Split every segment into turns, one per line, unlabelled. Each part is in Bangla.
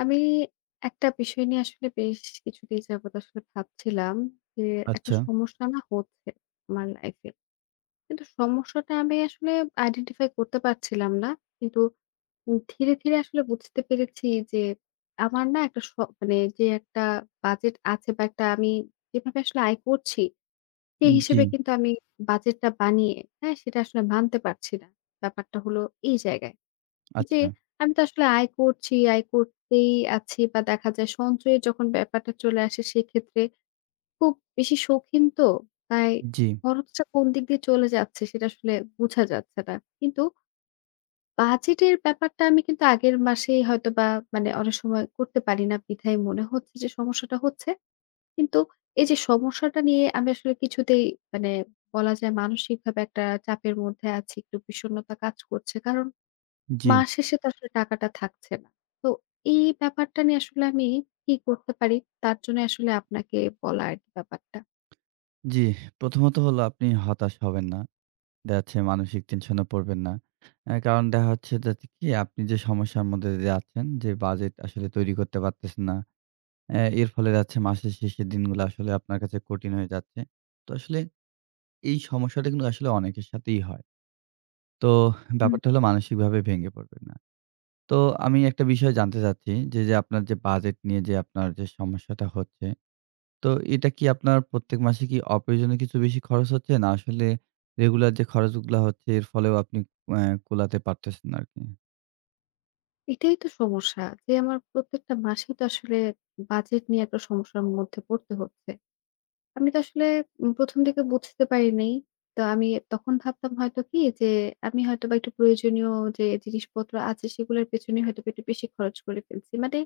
আমি একটা বিষয় নিয়ে আসলে বেশ কিছুদিন যাবত আসলে ভাবছিলাম যে একটা
আচ্ছা,
সমস্যা না হচ্ছে আমার লাইফে। কিন্তু সমস্যাটা আমি আসলে আইডেন্টিফাই করতে পারছিলাম না। কিন্তু ধীরে, ধীরে আসলে বুঝতে পেরেছি যে আমার না একটা স মানে যে একটা বাজেট আছে বা একটা আমি যেভাবে আসলে আয় করছি সেই
জি,
হিসেবে কিন্তু আমি বাজেটটা বানিয়ে, হ্যাঁ? সেটা আসলে মানতে পারছি না। ব্যাপারটা হলো এই জায়গায়। যে
আচ্ছা,
আমি তো আসলে আয় করছি, আয় করতেই আছি বা দেখা যায় সঞ্চয়ের যখন ব্যাপারটা চলে আসে সেক্ষেত্রে খুব বেশি শৌখিন তো। তাই
জি,
খরচটা কোন দিক দিয়ে চলে যাচ্ছে সেটা আসলে বোঝা যাচ্ছে না। কিন্তু বাজেটের ব্যাপারটা আমি কিন্তু আগের মাসেই হয়তোবা মানে অনেক সময় করতে পারি না বিধায় মনে হচ্ছে যে সমস্যাটা হচ্ছে। কিন্তু এই যে সমস্যাটা নিয়ে আমি আসলে কিছুতেই মানে বলা যায় মানসিকভাবে একটা চাপের মধ্যে আছি, একটু বিষণ্ণতা কাজ করছে। কারণ
জি,
মাস শেষে তো আসলে টাকাটা থাকছে না। তো এই ব্যাপারটা নিয়ে আসলে আমি কি করতে পারি? তার জন্য আসলে আপনাকে বলা আরকি ব্যাপারটা।
জি। প্রথমত হলো আপনি হতাশ হবেন না। দেখা যাচ্ছে মানসিক টেনশনে পড়বেন না। কারণ দেখা হচ্ছে যাতে কি আপনি যে সমস্যার মধ্যে দিয়ে যাচ্ছেন যে বাজেট আসলে তৈরি করতে পারতেছেন না। এর ফলে দেখা যাচ্ছে মাসের শেষের দিনগুলো আসলে আপনার কাছে কঠিন হয়ে যাচ্ছে। তো আসলে এই সমস্যাটা কিন্তু আসলে অনেকের সাথেই হয়। তো
হুম।
ব্যাপারটা হলো মানসিকভাবে ভেঙে পড়বেন না। তো আমি একটা বিষয় জানতে চাচ্ছি যে, আপনার যে বাজেট নিয়ে যে আপনার যে সমস্যাটা হচ্ছে, তো এটা কি আপনার প্রত্যেক মাসে কি অপ্রয়োজনীয় কিছু বেশি খরচ হচ্ছে? না আসলে রেগুলার যে খরচগুলা হচ্ছে এর ফলেও আপনি অ্যা কুলাতে পারতেছেন আরকি?
এটাই তো সমস্যা যে আমার প্রত্যেকটা মাসেই তো আসলে বাজেট নিয়ে একটা সমস্যার মধ্যে পড়তে হচ্ছে। আমি তো আসলে ১ম দিকে বুঝতে পারিনি। তো আমি তখন ভাবতাম হয়তো কি যে আমি হয়তোবা একটু প্রয়োজনীয় যে জিনিসপত্র আছে সেগুলোর পেছনে হয়তোবা একটু বেশি খরচ করে ফেলছি। মানে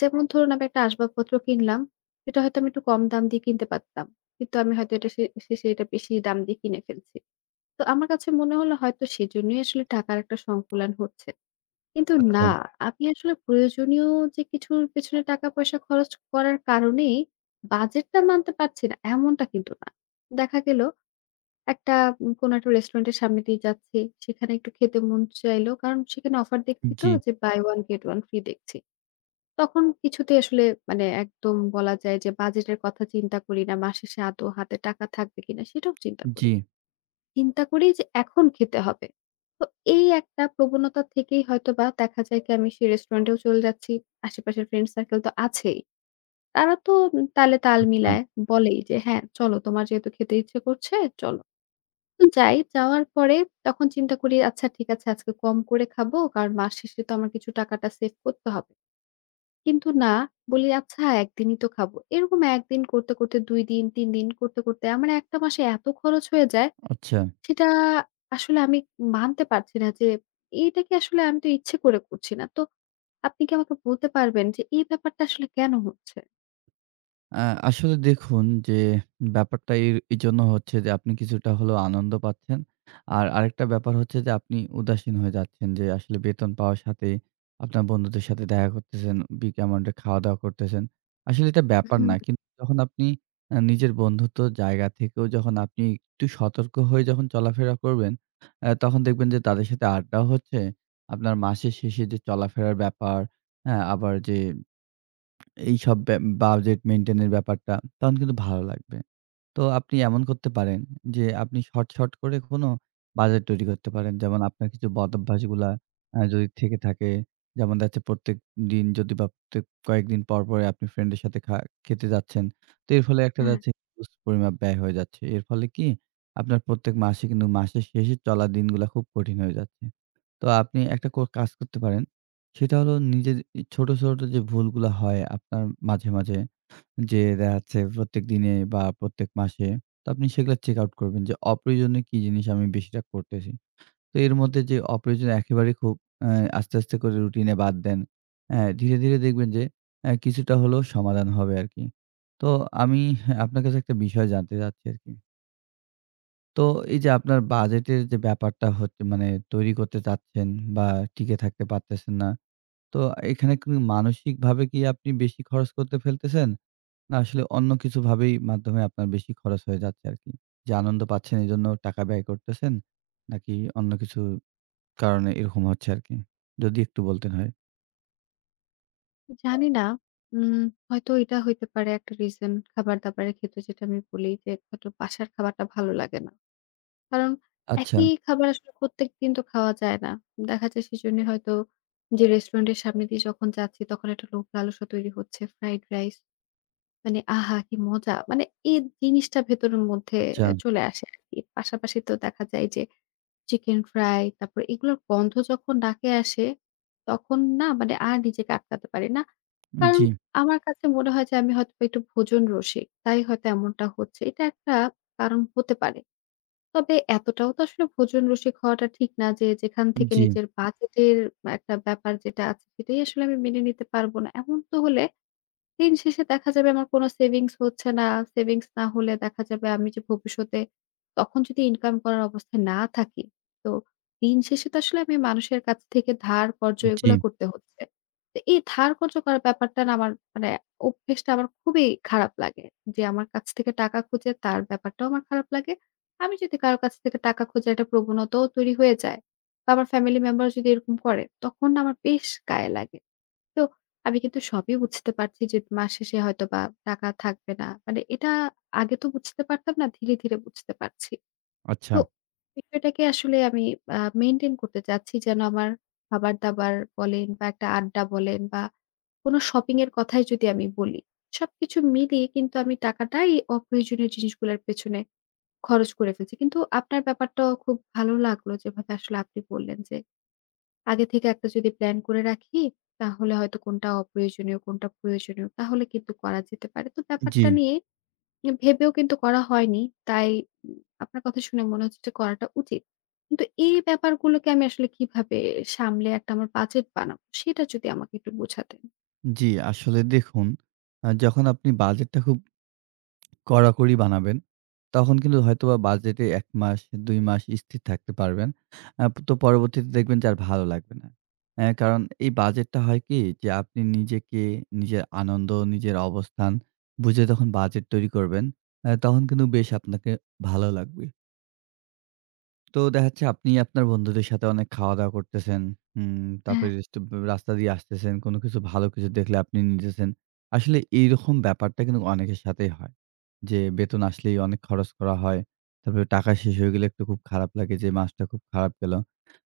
যেমন ধরুন আমি একটা আসবাবপত্র কিনলাম, সেটা হয়তো আমি একটু কম দাম দিয়ে কিনতে পারতাম। কিন্তু আমি হয়তো এটা সে শেষে এটা বেশি দাম দিয়ে কিনে ফেলছি। তো আমার কাছে মনে হলো হয়তো সেজন্যই আসলে টাকার একটা সংকুলান হচ্ছে। কিন্তু
আচ্ছা।
না, আমি আসলে প্রয়োজনীয় যে কিছুর পেছনে টাকা-পয়সা খরচ করার কারণেই বাজেটটা মানতে পারছি না, এমনটা কিন্তু না। দেখা গেল একটা কোনো একটা রেস্টুরেন্টের সামনে দিয়ে যাচ্ছি, সেখানে একটু খেতে মন চাইলো। কারণ সেখানে অফার দেখছি তো
জি,
যে buy one get one free দেখছি। তখন কিছুতেই আসলে মানে একদম বলা যায় যে বাজেটের কথা চিন্তা করি না। মাস শেষে আদৌ হাতে টাকা থাকবে কিনা সেটাও চিন্তা করি
জি।
না। চিন্তা করি যে এখন খেতে হবে। তো এই একটা প্রবণতা থেকেই হয়তোবা দেখা যায় কি আমি সেই রেস্টুরেন্টেও চলে যাচ্ছি। আশেপাশের ফ্রেন্ড সার্কেল তো আছেই। তারা তো তালে তাল
আচ্ছা,
মিলায় বলেই যে, "হ্যাঁ, চলো তোমার যেহেতু খেতে ইচ্ছে করছে চলো।" তো যাই। যাওয়ার পরে তখন চিন্তা করি আচ্ছা ঠিক আছে আজকে কম করে খাবো। কারণ মাস শেষে তো আমার কিছু টাকাটা সেভ করতে হবে। কিন্তু না, বলি আচ্ছা একদিনই তো খাবো। এরকম একদিন করতে, করতে ২ দিন, ৩ দিন করতে, করতে আমার একটা মাসে এত খরচ হয়ে যায়,
আচ্ছা।
সেটা আসলে আমি মানতে পারছি না যে এটা কি আসলে আমি তো ইচ্ছে করে করছি না। তো আপনি কি আমাকে বলতে পারবেন যে এই ব্যাপারটা আসলে কেন হচ্ছে?
আ আসলে দেখুন যে ব্যাপারটা এর এজন্য হচ্ছে যে আপনি কিছুটা হলেও আনন্দ পাচ্ছেন। আর আরেকটা ব্যাপার হচ্ছে যে আপনি উদাসীন হয়ে যাচ্ছেন যে আসলে বেতন পাওয়ার সাথেই আপনার বন্ধুদের সাথে দেখা করতেছেন, বিগ অ্যামাউন্ট এ খাওয়া-দাওয়া করতেছেন। আসলে এটা ব্যাপার
হুম,
না। কিন্তু যখন আপনি নিজের বন্ধুত্ব জায়গা থেকেও যখন আপনি একটু সতর্ক হয়ে যখন চলাফেরা করবেন, তখন দেখবেন যে তাদের সাথে আড্ডাও হচ্ছে। আপনার মাসের শেষে যে চলাফেরার ব্যাপার, হ্যাঁ? আবার যে এইসব বাজেট মেইনটেইন এর ব্যাপারটা তখন কিন্তু ভালো লাগবে। তো আপনি এমন করতে পারেন যে আপনি শর্ট, শর্ট করে কোনো বাজেট তৈরি করতে পারেন। যেমন আপনার কিছু বদঅভ্যাসগুলা যদি থেকে থাকে, যেমন দেখা যাচ্ছে প্রত্যেকদিন যদি বা প্রত্যেক কয়েকদিন পরে আপনি ফ্রেন্ডের সাথে খেতে যাচ্ছেন। তো এর ফলে একটা
হ্যাঁ,
যাচ্ছে হিউজ পরিমাপ ব্যয় হয়ে যাচ্ছে। এর ফলে কি আপনার প্রত্যেক মাসে কিন্তু মাসের শেষে চলা দিনগুলা খুব কঠিন হয়ে যাচ্ছে। তো আপনি একটা কাজ করতে পারেন। সেটা হলো নিজের ছোট, ছোট যে ভুলগুলা হয় আপনার মাঝে, মাঝে যে দেখা যাচ্ছে প্রত্যেক দিনে বা প্রত্যেক মাসে, তো আপনি সেগুলো চেক আউট করবেন যে অপ্রয়োজনীয় কি জিনিস আমি বেশিটা করতেছি। তো এর মধ্যে যে অপ্রয়োজনীয় একেবারে খুব অ্যা আস্তে, আস্তে করে রুটিনে বাদ দেন। ধীরে, ধীরে দেখবেন যে কিছুটা হলেও সমাধান হবে আরকি। তো আমি আপনার কাছে একটা বিষয় জানতে চাচ্ছি আরকি। তো এই যে আপনার বাজেটের যে ব্যাপারটা হচ্ছে, মানে তৈরি করতে চাচ্ছেন বা টিকে থাকতে পারতেছেন না। তো এখানে কি মানসিকভাবে কি আপনি বেশি খরচ করতে ফেলতেছেন? না আসলে অন্য কিছু ভাবেই মাধ্যমে আপনার বেশি খরচ হয়ে যাচ্ছে আরকি। যে আনন্দ পাচ্ছেন এজন্য টাকা ব্যয় করতেছেন, নাকি অন্য কিছু কারণে এরকম হচ্ছে আরকি? যদি একটু বলতেন হয়।
তো জানি না। উম হয়তো এটা হইতে পারে একটা রিজন খাবার-দাবারের ক্ষেত্রে যেটা আমি বলি যে হয়তো বাসার খাবারটা ভালো লাগে না। কারণ
আচ্ছা,
একই খাবার আসলে প্রত্যেকদিন তো খাওয়া যায় না। দেখা যায় সেজন্য হয়তো যে রেস্টুরেন্টের সামনে দিয়ে যখন যাচ্ছি তখন একটা লোভ লালসা তৈরি হচ্ছে। ফ্রাইড রাইস মানে আহা! কি মজা! মানে এই জিনিসটা ভেতরের মধ্যে
আচ্ছা।
চলে আসে আরকি। পাশাপাশি তো দেখা যায় যে চিকেন ফ্রাই তারপরে এগুলোর গন্ধ যখন নাকে আসে তখন না মানে আর নিজেকে আটকাতে পারি না। কারণ
জি,
আমার কাছে মনে হয় যে আমি হয়তোবা একটু ভোজন রসিক। তাই হয়তো এমনটা হচ্ছে। এটা একটা কারণ হতে পারে। তবে এতটাও তো আসলে ভোজন রসিক হওয়াটা ঠিক না যে, যেখান থেকে
জি,
নিজের বাজেটের একটা ব্যাপার যেটা আছে, সেটাই আসলে আমি মেনে নিতে পারব না। এমন তো হলে দিন শেষে দেখা যাবে আমার কোনো সেভিংস হচ্ছে না। সেভিংস না হলে দেখা যাবে আমি যে ভবিষ্যতে তখন যদি ইনকাম করার অবস্থায় না থাকি, তো দিন শেষে তো আসলে আমি মানুষের কাছ থেকে ধার কর্জ
জি।
এগুলা করতে হচ্ছে। তো এই ধার কর্জ করার ব্যাপারটা না আমার মানে অভ্যেসটা আমার খুবই খারাপ লাগে। যে আমার কাছ থেকে টাকা খোঁজে তার ব্যাপারটাও আমার খারাপ লাগে। আমি যদি কারো কাছ থেকে টাকা খোঁজার একটা প্রবণতাও তৈরি হয়ে যায় বা আমার ফ্যামিলি মেম্বার যদি এরকম করে, তখন না আমার বেশ গায়ে লাগে। তো আমি কিন্তু সবই বুঝতে পারছি যে মাস শেষে হয়তোবা টাকা থাকবে না। মানে এটা আগে তো বুঝতে পারতাম না। ধীরে, ধীরে বুঝতে পারছি।
আচ্ছা।
তো বিষয়টাকে আসলে আমি মেইনটেইন করতে চাচ্ছি যেন আমার খাবার-দাবার বলেন বা একটা আড্ডা বলেন বা কোনো শপিং এর কথাই যদি আমি বলি, সবকিছু মিলিয়ে কিন্তু আমি টাকাটাই অপ্রয়োজনীয় জিনিসগুলোর পেছনে খরচ করে ফেলছি। কিন্তু আপনার ব্যাপারটাও খুব ভালো লাগলো যেভাবে আসলে আপনি বললেন যে আগে থেকে একটা যদি প্ল্যান করে রাখি, তাহলে হয়তো কোনটা অপ্রয়োজনীয়, কোনটা প্রয়োজনীয়, তাহলে কিন্তু করা যেতে পারে। তো
জি,
ব্যাপারটা নিয়ে এ ভেবেও কিন্তু করা হয়নি। তাই উম আপনার কথা শুনে মনে হচ্ছে যে করাটা উচিত। কিন্তু এই ব্যাপারগুলোকে আমি আসলে কিভাবে সামলে একটা আমার বাজেট বানাবো, সেটা যদি আমাকে একটু বোঝাতেন।
জি। আসলে দেখুন, যখন আপনি বাজেটটা খুব কড়াকড়ি বানাবেন, তখন কিন্তু হয়তোবা বাজেটে ১ মাস ২ মাস স্থির থাকতে পারবেন। তো পরবর্তীতে দেখবেন যে আর ভালো লাগবে না। কারণ এই বাজেটটা হয় কি যে আপনি নিজেকে, নিজের আনন্দ, নিজের অবস্থান বুঝে যখন বাজেট তৈরি করবেন, তখন কিন্তু বেশ আপনাকে ভালো লাগবে। তো দেখা যাচ্ছে আপনি আপনার বন্ধুদের সাথে অনেক খাওয়া-দাওয়া করতেছেন। হুম,
হ্যাঁ,
তারপরে রাস্তা দিয়ে আসতেছেন। কোনো কিছু ভালো কিছু দেখলে আপনি নিতেছেন। আসলে এইরকম ব্যাপারটা কিন্তু অনেকের সাথেই হয়। যে বেতন আসলেই অনেক খরচ করা হয়। তারপরে টাকা শেষ হয়ে গেলে একটু খুব খারাপ লাগে যে মাসটা খুব খারাপ গেল।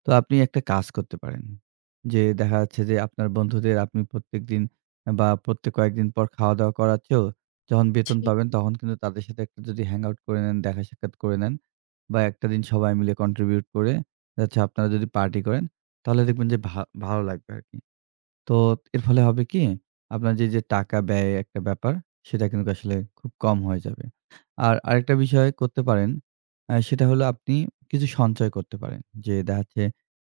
তো আপনি একটা কাজ করতে পারেন। যে দেখা যাচ্ছে যে আপনার বন্ধুদের আপনি প্রত্যেকদিন বা প্রত্যেক কয়েকদিন পর খাওয়া-দাওয়া করাচ্ছেও, যখন বেতন
জি।
পাবেন তখন কিন্তু তাদের সাথে একটা যদি হ্যাং আউট করে নেন, দেখা সাক্ষাৎ করে নেন বা একটা দিন সবাই মিলে কন্ট্রিবিউট করে দেখা যাচ্ছে আপনারা যদি পার্টি করেন, তাহলে দেখবেন যে ভালো লাগবে আরকি। তো এর ফলে হবে কি? আপনার যে, টাকা ব্যয় একটা ব্যাপার, সেটা কিন্তু আসলে খুব কম হয়ে যাবে। আর আরেকটা বিষয় করতে পারেন, সেটা হলো আপনি কিছু সঞ্চয় করতে পারেন। যে, দেখা যাচ্ছে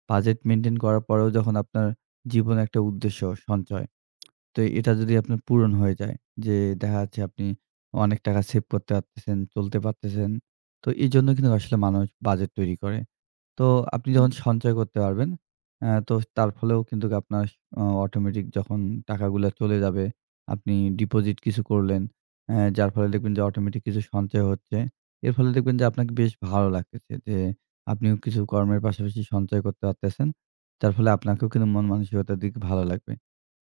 বাজেট মেইনটেইন করার পরেও যখন আপনার জীবনে একটা উদ্দেশ্য সঞ্চয়। তো এটা যদি আপনার পূরণ হয়ে যায় যে, দেখা যাচ্ছে আপনি অনেক টাকা সেভ করতে পারতেছেন, চলতে পারতেছেন। তো এজন্য কিন্তু আসলে মানুষ বাজেট তৈরি করে। তো আপনি যখন সঞ্চয় করতে পারবেন, তো তার ফলেও কিন্তু আপনার অটোমেটিক যখন টাকাগুলা চলে যাবে, আপনি ডিপোজিট কিছু করলেন, যার ফলে দেখবেন যে অটোমেটিক কিছু সঞ্চয় হচ্ছে। এর ফলে দেখবেন যে আপনাকে বেশ ভালো লাগতেছে যে আপনিও কিছু কর্মের পাশাপাশি সঞ্চয় করতে পারতেছেন। যার ফলে আপনাকেও কিন্তু মন মানসিকতার দিকে ভালো লাগবে।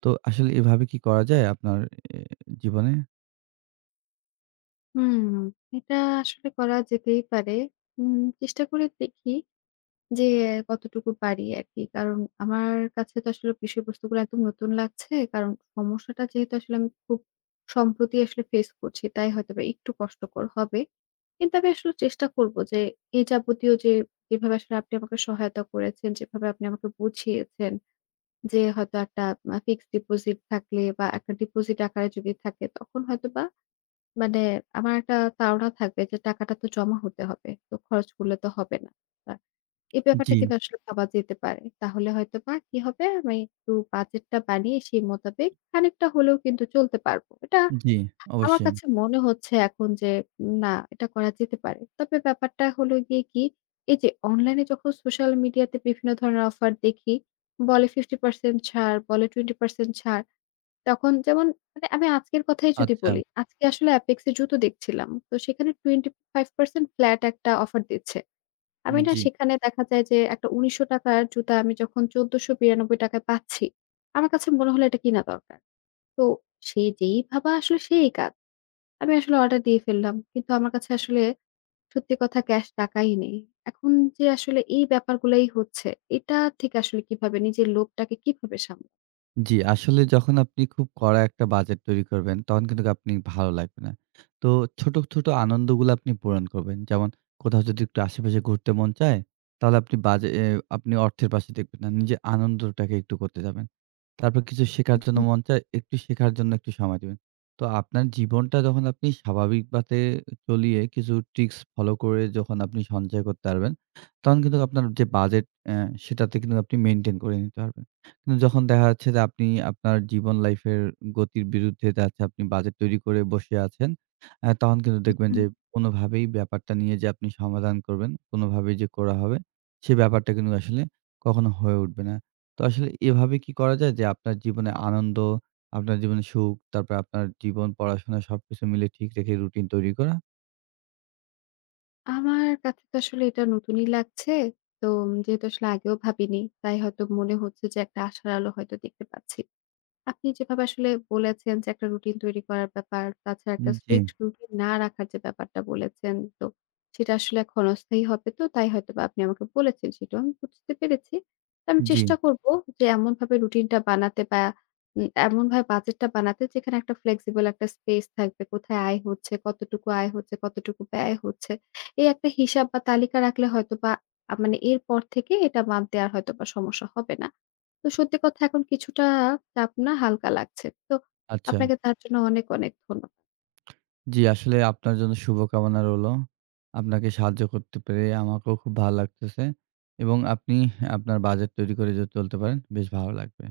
তো আসলে এভাবে কি করা যায় আপনার এ জীবনে?
হুম, এটা আসলে করা যেতেই পারে। চেষ্টা করে দেখি। যে কতটুকু পারি আরকি। কারণ আমার কাছে তো আসলে বিষয়বস্তুগুলো একদম নতুন লাগছে। কারণ সমস্যাটা যেহেতু আসলে আমি খুব সম্প্রতি আসলে ফেস করছি, তাই হয়তোবা একটু কষ্টকর হবে। কিন্তু আমি আসলে চেষ্টা করব যে এ যাবতীয় যে যেভাবে আসলে আপনি আমাকে সহায়তা করেছেন, যেভাবে আপনি আমাকে বুঝিয়েছেন যে হয়তো একটা ফিক্সড ডিপোজিট থাকলে বা একটা ডিপোজিট আকারে যদি থাকে তখন হয়তোবা মানে আমার একটা তাড়না থাকবে যে টাকাটা তো জমা হতে হবে। তো খরচ করলে তো হবে না। এই ব্যাপারটা
জি,
কিন্তু আসলে ভাবা যেতে পারে। তাহলে হয়তোবা কি হবে আমি একটু বাজেটটা বানিয়ে সেই মোতাবেক খানিকটা হলেও কিন্তু চলতে পারবো। এটা
জি,
আমার
অবশ্যই।
কাছে মনে হচ্ছে এখন যে না এটা করা যেতে পারে। তবে ব্যাপারটা হলো গিয়ে কি এই যে অনলাইনে যখন সোশ্যাল মিডিয়াতে বিভিন্ন ধরনের অফার দেখি, বলে 50% ছাড়, বলে 20% ছাড়। তখন যেমন মানে আমি আজকের কথাই যদি
আচ্ছা,
বলি, আজকে আসলে Apex এ জুতো দেখছিলাম। তো সেখানে 25% ফ্ল্যাট একটা অফার দিচ্ছে। আমি না
জি।
সেখানে দেখা যায় যে একটা ৳১৯০০ র জুতা আমি যখন ৳১৪৯২ য় পাচ্ছি, আমার কাছে মনে হলো এটা কিনা দরকার। তো সে যেই ভাবা আসলে সেই কাজ। আমি আসলে অর্ডার দিয়ে ফেললাম। কিন্তু আমার কাছে আসলে সত্যি কথা ক্যাশ টাকাই নেই। এখন যে আসলে এই ব্যাপারগুলাই হচ্ছে, এটা থেকে আসলে কিভাবে নিজের লোভটাকে কিভাবে সামলাবো?
জি, আসলে যখন আপনি খুব কড়া একটা বাজেট তৈরি করবেন, তখন কিন্তু আপনি ভালো লাগবে না। তো ছোট, ছোট আনন্দগুলো আপনি পূরণ করবেন। যেমন কোথাও যদি একটু আশেপাশে ঘুরতে মন চায়, তাহলে আপনি বাজে এ আপনি অর্থের পাশে দেখবেন না। নিজের আনন্দটাকে একটু করতে যাবেন। তারপর কিছু শেখার জন্য
হুম,
মন চায়, একটু শেখার জন্য একটু সময় দিবেন। তো আপনার জীবনটা যখন আপনি স্বাভাবিক বাতে চলিয়ে কিছু ট্রিক্স ফলো করে যখন আপনি সঞ্চয় করতে পারবেন, তখন কিন্তু আপনার যে বাজেট সেটাতে কিন্তু আপনি মেইনটেইন করে নিতে পারবেন। যখন দেখা যাচ্ছে যে আপনি আপনার জীবন লাইফের গতির বিরুদ্ধে দেখা যাচ্ছে আপনি বাজেট তৈরি করে বসে আছেন। তখন কিন্তু দেখবেন
হুম।
যে কোনোভাবেই ব্যাপারটা নিয়ে যে আপনি সমাধান করবেন, কোনোভাবেই যে করা হবে, সে ব্যাপারটা কিন্তু আসলে কখনো হয়ে উঠবে না। তো আসলে এভাবে কি করা যায় যে আপনার জীবনে আনন্দ, আপনার জীবনে সুখ, তারপরে আপনার জীবন, পড়াশোনা সবকিছু মিলে ঠিক রেখে রুটিন তৈরি করা?
আমার কাছে তো আসলে এটা নতুনই লাগছে। তো যেহেতু আসলে আগেও ভাবিনি, তাই হয়তো মনে হচ্ছে যে একটা আশার আলো হয়তো দেখতে পাচ্ছি। আপনি যেভাবে আসলে বলেছেন যে একটা রুটিন তৈরি করার ব্যাপার, তাছাড়া একটা
জি,
স্ট্রিক্ট রুটিন না রাখার যে ব্যাপারটা বলেছেন, তো সেটা আসলে ক্ষণস্থায়ী হবে তো তাই হয়তোবা আপনি আমাকে বলেছেন সেটাও আমি বুঝতে পেরেছি। তো আমি
জি,
চেষ্টা করব যে এমনভাবে রুটিনটা বানাতে বা এমনভাবে বাজেটটা বানাতে যেখানে একটা ফ্লেক্সিবল একটা স্পেস থাকবে। কোথায় আয় হচ্ছে, কতটুকু আয় হচ্ছে, কতটুকু ব্যয় হচ্ছে। এই একটা হিসাব বা তালিকা রাখলে হয়তোবা মানে এরপর থেকে এটা মানতে আর হয়তোবা সমস্যা হবে না। তো সত্যি কথা এখন কিছুটা চাপ না হালকা লাগছে। তো
আচ্ছা।
আপনাকে তার জন্য অনেক, অনেক ধন্য
জি, আসলে আপনার জন্য শুভকামনা রইলো। আপনাকে সাহায্য করতে পেরে আমাকেও খুব ভালো লাগতেছে এবং আপনি আপনার বাজেট তৈরি করে যদি চলতে পারেন, বেশ ভালো লাগবে।